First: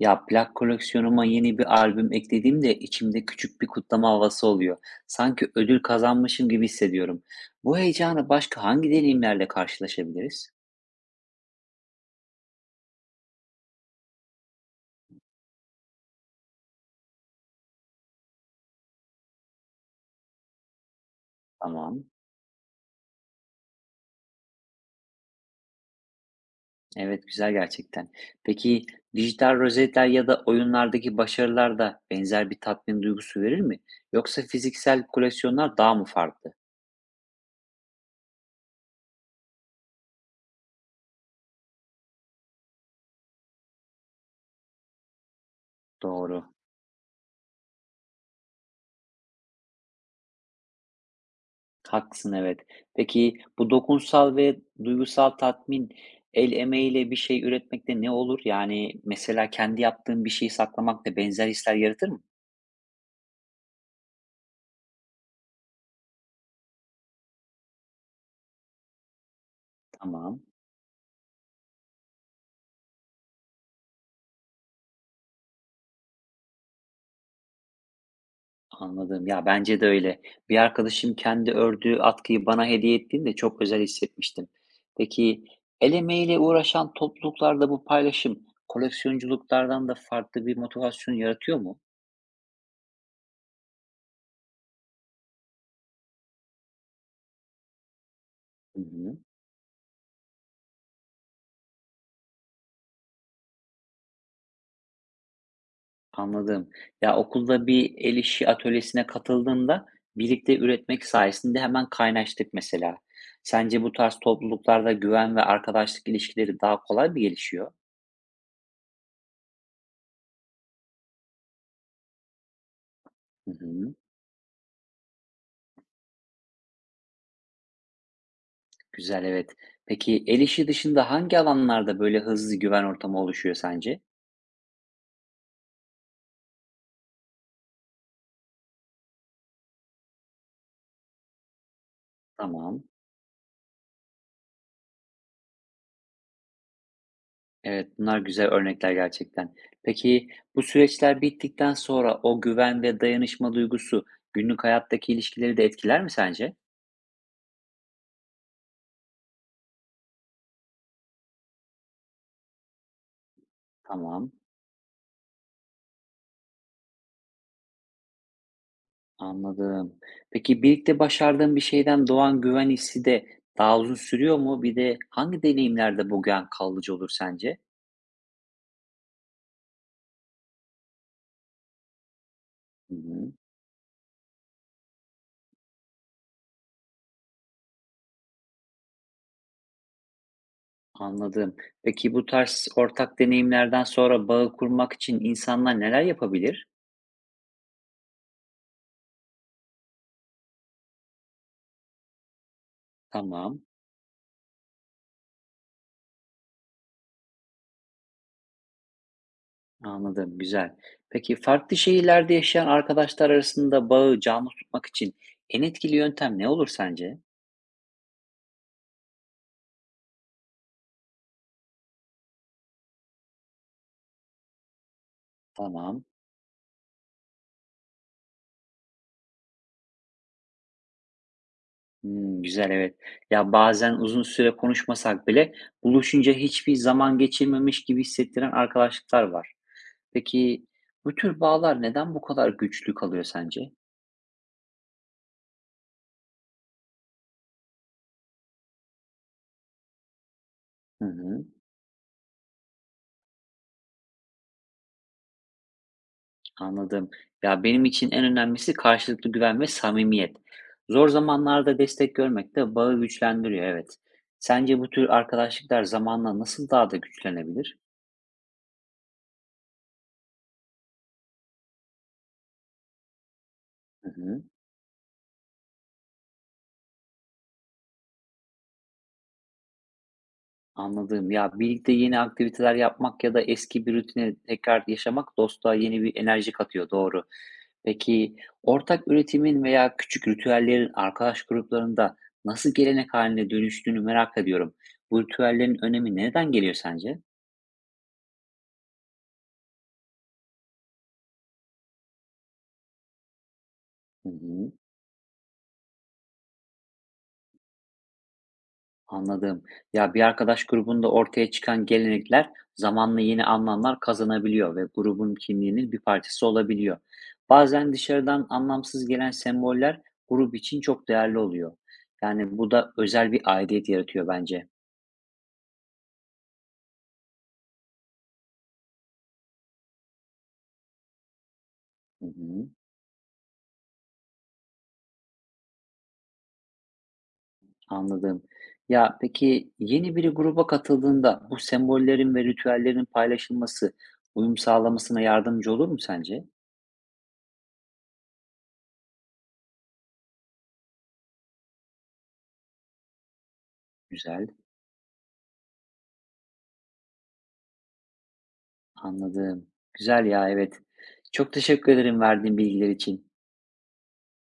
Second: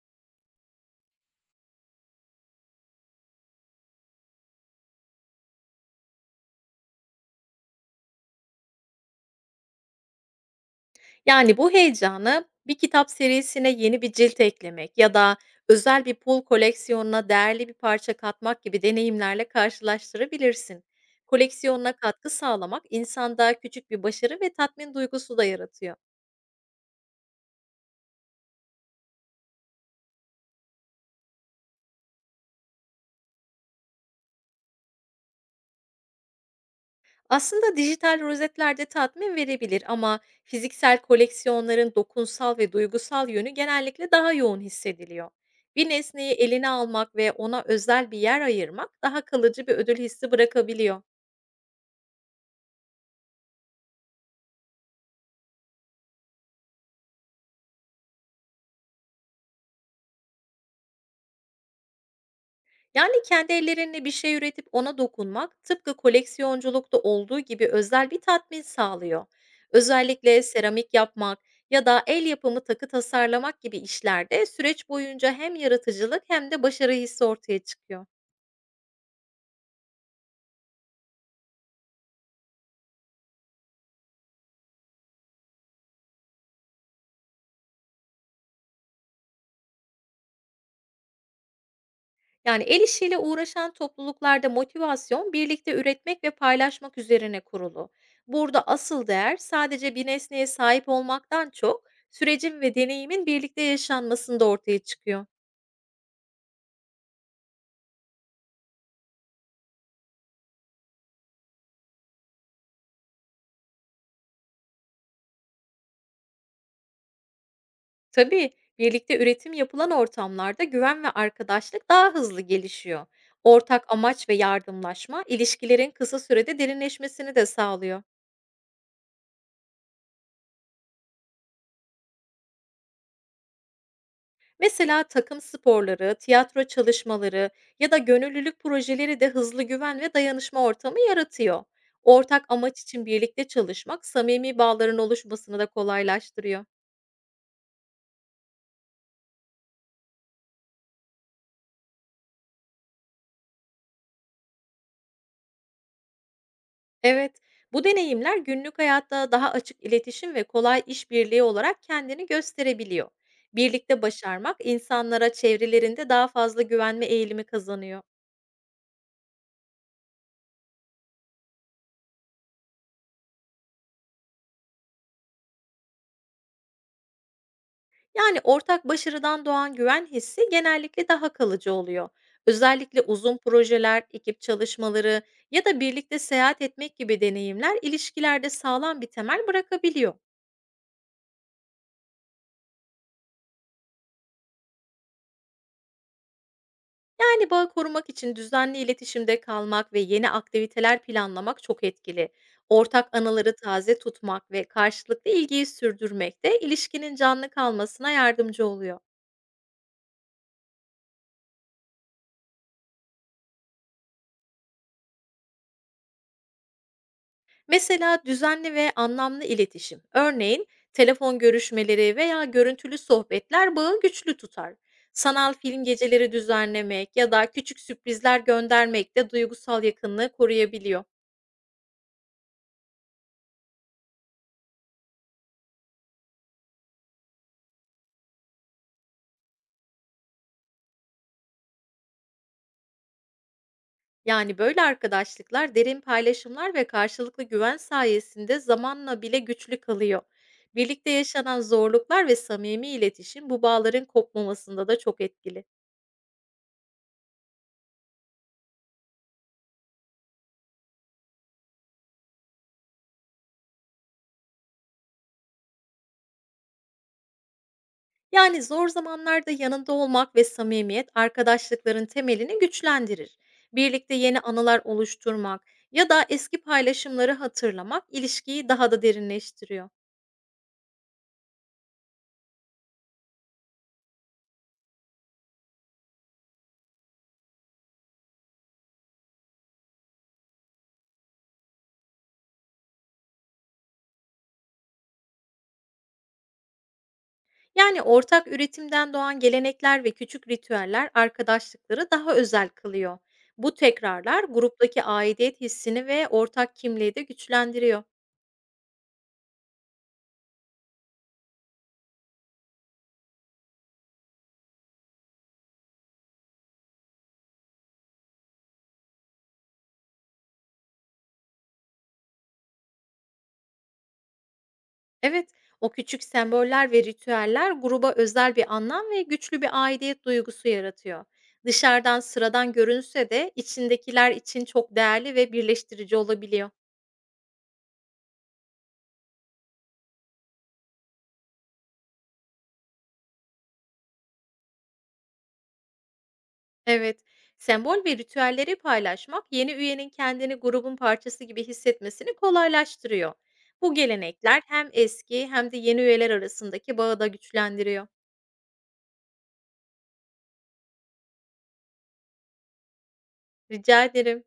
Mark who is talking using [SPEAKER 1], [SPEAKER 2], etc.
[SPEAKER 1] Ya plak koleksiyonuma yeni bir albüm eklediğimde içimde küçük bir kutlama havası oluyor. Sanki ödül kazanmışım gibi hissediyorum. Bu heyecanı başka hangi deneyimlerle karşılaşabiliriz?
[SPEAKER 2] Yani bu heyecanı bir kitap serisine yeni bir cilt eklemek ya da özel bir pul koleksiyonuna değerli bir parça katmak gibi deneyimlerle karşılaştırabilirsin. Koleksiyonuna
[SPEAKER 1] Tamam.
[SPEAKER 2] katkı sağlamak insanda küçük bir başarı ve tatmin duygusu da yaratıyor.
[SPEAKER 1] Evet, güzel gerçekten. Peki dijital rozetler ya da oyunlardaki başarılar da benzer bir tatmin duygusu verir mi? Yoksa fiziksel koleksiyonlar daha mı farklı?
[SPEAKER 2] Aslında dijital rozetler de tatmin verebilir, ama fiziksel koleksiyonların dokunsal ve duygusal yönü genellikle daha yoğun hissediliyor. Bir nesneyi
[SPEAKER 1] Doğru.
[SPEAKER 2] eline almak ve ona özel bir yer ayırmak daha kalıcı bir ödül hissi bırakabiliyor.
[SPEAKER 1] Haklısın, evet. Peki bu dokunsal ve duygusal tatmin el emeğiyle bir şey üretmekte ne olur? Yani mesela kendi yaptığın bir şeyi saklamak da benzer hisler yaratır mı?
[SPEAKER 2] Yani, kendi ellerinle bir şey üretip ona dokunmak, tıpkı koleksiyonculukta olduğu gibi özel bir tatmin sağlıyor.
[SPEAKER 1] Tamam,
[SPEAKER 2] Özellikle seramik yapmak ya da el yapımı takı tasarlamak gibi işlerde süreç boyunca hem yaratıcılık hem de başarı hissi ortaya çıkıyor.
[SPEAKER 1] anladım. Ya bence de öyle. Bir arkadaşım kendi ördüğü atkıyı bana hediye ettiğinde çok özel hissetmiştim. Peki el emeğiyle uğraşan topluluklarda bu paylaşım koleksiyonculuklardan da farklı bir motivasyon yaratıyor mu?
[SPEAKER 2] Yani el işiyle uğraşan topluluklarda motivasyon birlikte üretmek ve paylaşmak üzerine kurulu. Burada
[SPEAKER 1] Hı
[SPEAKER 2] asıl
[SPEAKER 1] hı.
[SPEAKER 2] değer, sadece bir nesneye sahip olmaktan çok sürecin ve deneyimin birlikte yaşanmasında ortaya çıkıyor.
[SPEAKER 1] Anladım. Ya, okulda bir el işi atölyesine katıldığımda birlikte üretmek sayesinde hemen kaynaştık mesela. Sence bu tarz topluluklarda güven ve arkadaşlık ilişkileri daha kolay mı gelişiyor?
[SPEAKER 2] Tabii, birlikte üretim yapılan ortamlarda güven ve arkadaşlık daha hızlı gelişiyor.
[SPEAKER 1] Hı
[SPEAKER 2] Ortak
[SPEAKER 1] hı.
[SPEAKER 2] amaç ve yardımlaşma, ilişkilerin kısa sürede derinleşmesini de sağlıyor.
[SPEAKER 1] Güzel, evet. Peki el işi dışında hangi alanlarda böyle hızlı güven ortamı oluşuyor sence?
[SPEAKER 2] Mesela takım sporları, tiyatro çalışmaları ya da gönüllülük projeleri de hızlı güven ve dayanışma ortamı yaratıyor. Ortak amaç
[SPEAKER 1] Tamam.
[SPEAKER 2] için birlikte çalışmak, samimi bağların oluşmasını da kolaylaştırıyor.
[SPEAKER 1] Evet, bunlar güzel örnekler gerçekten. Peki bu süreçler bittikten sonra o güven ve dayanışma duygusu günlük hayattaki ilişkileri de etkiler mi sence?
[SPEAKER 2] Evet, bu deneyimler günlük hayatta daha açık iletişim ve kolay işbirliği olarak kendini gösterebiliyor. Birlikte
[SPEAKER 1] Tamam.
[SPEAKER 2] başarmak, insanlara çevrelerinde daha fazla güvenme eğilimi kazanıyor.
[SPEAKER 1] Anladım. Peki birlikte başardığın bir şeyden doğan güven hissi de daha uzun sürüyor mu? Bir de hangi deneyimlerde bu güven kalıcı olur sence?
[SPEAKER 2] Yani ortak başarıdan doğan güven hissi genellikle daha kalıcı oluyor.
[SPEAKER 1] Hı
[SPEAKER 2] Özellikle
[SPEAKER 1] hı.
[SPEAKER 2] uzun projeler, ekip çalışmaları ya da birlikte seyahat etmek gibi deneyimler ilişkilerde sağlam bir temel bırakabiliyor.
[SPEAKER 1] Anladım. Peki bu tarz ortak deneyimlerden sonra bağı kurmak için insanlar neler yapabilir?
[SPEAKER 2] Yani bağı korumak için düzenli iletişimde kalmak ve yeni aktiviteler planlamak çok etkili. Ortak anıları
[SPEAKER 1] Tamam,
[SPEAKER 2] taze tutmak ve karşılıklı ilgiyi sürdürmek de ilişkinin canlı kalmasına yardımcı oluyor.
[SPEAKER 1] anladım, güzel. Peki farklı şehirlerde yaşayan arkadaşlar arasında bağı canlı tutmak için en etkili yöntem ne olur sence?
[SPEAKER 2] Mesela düzenli ve anlamlı iletişim. Örneğin telefon görüşmeleri veya görüntülü sohbetler bağı güçlü tutar. Sanal film
[SPEAKER 1] Tamam.
[SPEAKER 2] geceleri düzenlemek ya da küçük sürprizler göndermek de duygusal yakınlığı koruyabiliyor.
[SPEAKER 1] Hımm, güzel, evet. Ya, bazen uzun süre konuşmasak bile buluşunca hiçbir zaman geçirmemiş gibi hissettiren arkadaşlıklar var. Peki, bu tür bağlar neden bu kadar güçlü kalıyor sence?
[SPEAKER 2] Yani böyle arkadaşlıklar derin paylaşımlar ve karşılıklı güven sayesinde zamanla bile güçlü kalıyor.
[SPEAKER 1] Hı
[SPEAKER 2] Birlikte
[SPEAKER 1] hı,
[SPEAKER 2] yaşanan zorluklar ve samimi iletişim, bu bağların kopmamasında da çok etkili.
[SPEAKER 1] anladım. Ya, benim için en önemlisi karşılıklı güven ve samimiyet. Zor zamanlarda destek görmek de bağı güçlendiriyor, evet. Sence bu tür arkadaşlıklar zamanla nasıl daha da güçlenebilir?
[SPEAKER 2] Yani zor zamanlarda yanında olmak ve samimiyet arkadaşlıkların temelini güçlendirir.
[SPEAKER 1] Hı
[SPEAKER 2] Birlikte yeni
[SPEAKER 1] hı.
[SPEAKER 2] anılar oluşturmak ya da eski paylaşımları hatırlamak ilişkiyi daha da derinleştiriyor.
[SPEAKER 1] Anladım. Ya, birlikte yeni aktiviteler yapmak ya da eski bir rutine tekrar yaşamak dostluğa yeni bir enerji katıyor, doğru. Peki, ortak üretimin veya küçük ritüellerin arkadaş gruplarında nasıl gelenek haline dönüştüğünü merak ediyorum. Bu ritüellerin önemi nereden geliyor sence?
[SPEAKER 2] Yani ortak üretimden doğan gelenekler ve küçük ritüeller arkadaşlıkları daha özel kılıyor. Bu
[SPEAKER 1] Hı
[SPEAKER 2] tekrarlar,
[SPEAKER 1] hı.
[SPEAKER 2] gruptaki aidiyet hissini ve ortak kimliği de güçlendiriyor.
[SPEAKER 1] Anladım. Ya bir arkadaş grubunda ortaya çıkan gelenekler zamanla yeni anlamlar kazanabiliyor ve grubun kimliğinin bir parçası olabiliyor. Bazen dışarıdan anlamsız gelen semboller grup için çok değerli oluyor. Yani bu da özel bir aidiyet yaratıyor bence.
[SPEAKER 2] Evet, o küçük semboller ve ritüeller gruba özel bir anlam ve güçlü bir aidiyet duygusu yaratıyor. Dışarıdan
[SPEAKER 1] Hı hı,
[SPEAKER 2] sıradan görünse de içindekiler için çok değerli ve birleştirici olabiliyor.
[SPEAKER 1] anladım. Ya peki yeni biri gruba katıldığında bu sembollerin ve ritüellerin paylaşılması uyum sağlamasına yardımcı olur mu sence?
[SPEAKER 2] Evet, sembol ve ritüelleri paylaşmak yeni üyenin kendini grubun parçası gibi hissetmesini kolaylaştırıyor. Bu
[SPEAKER 1] Güzel.
[SPEAKER 2] gelenekler hem eski hem de yeni üyeler arasındaki bağı da güçlendiriyor.
[SPEAKER 1] Anladım. Güzel ya, evet. Çok teşekkür ederim verdiğin bilgiler için.
[SPEAKER 2] Rica ederim.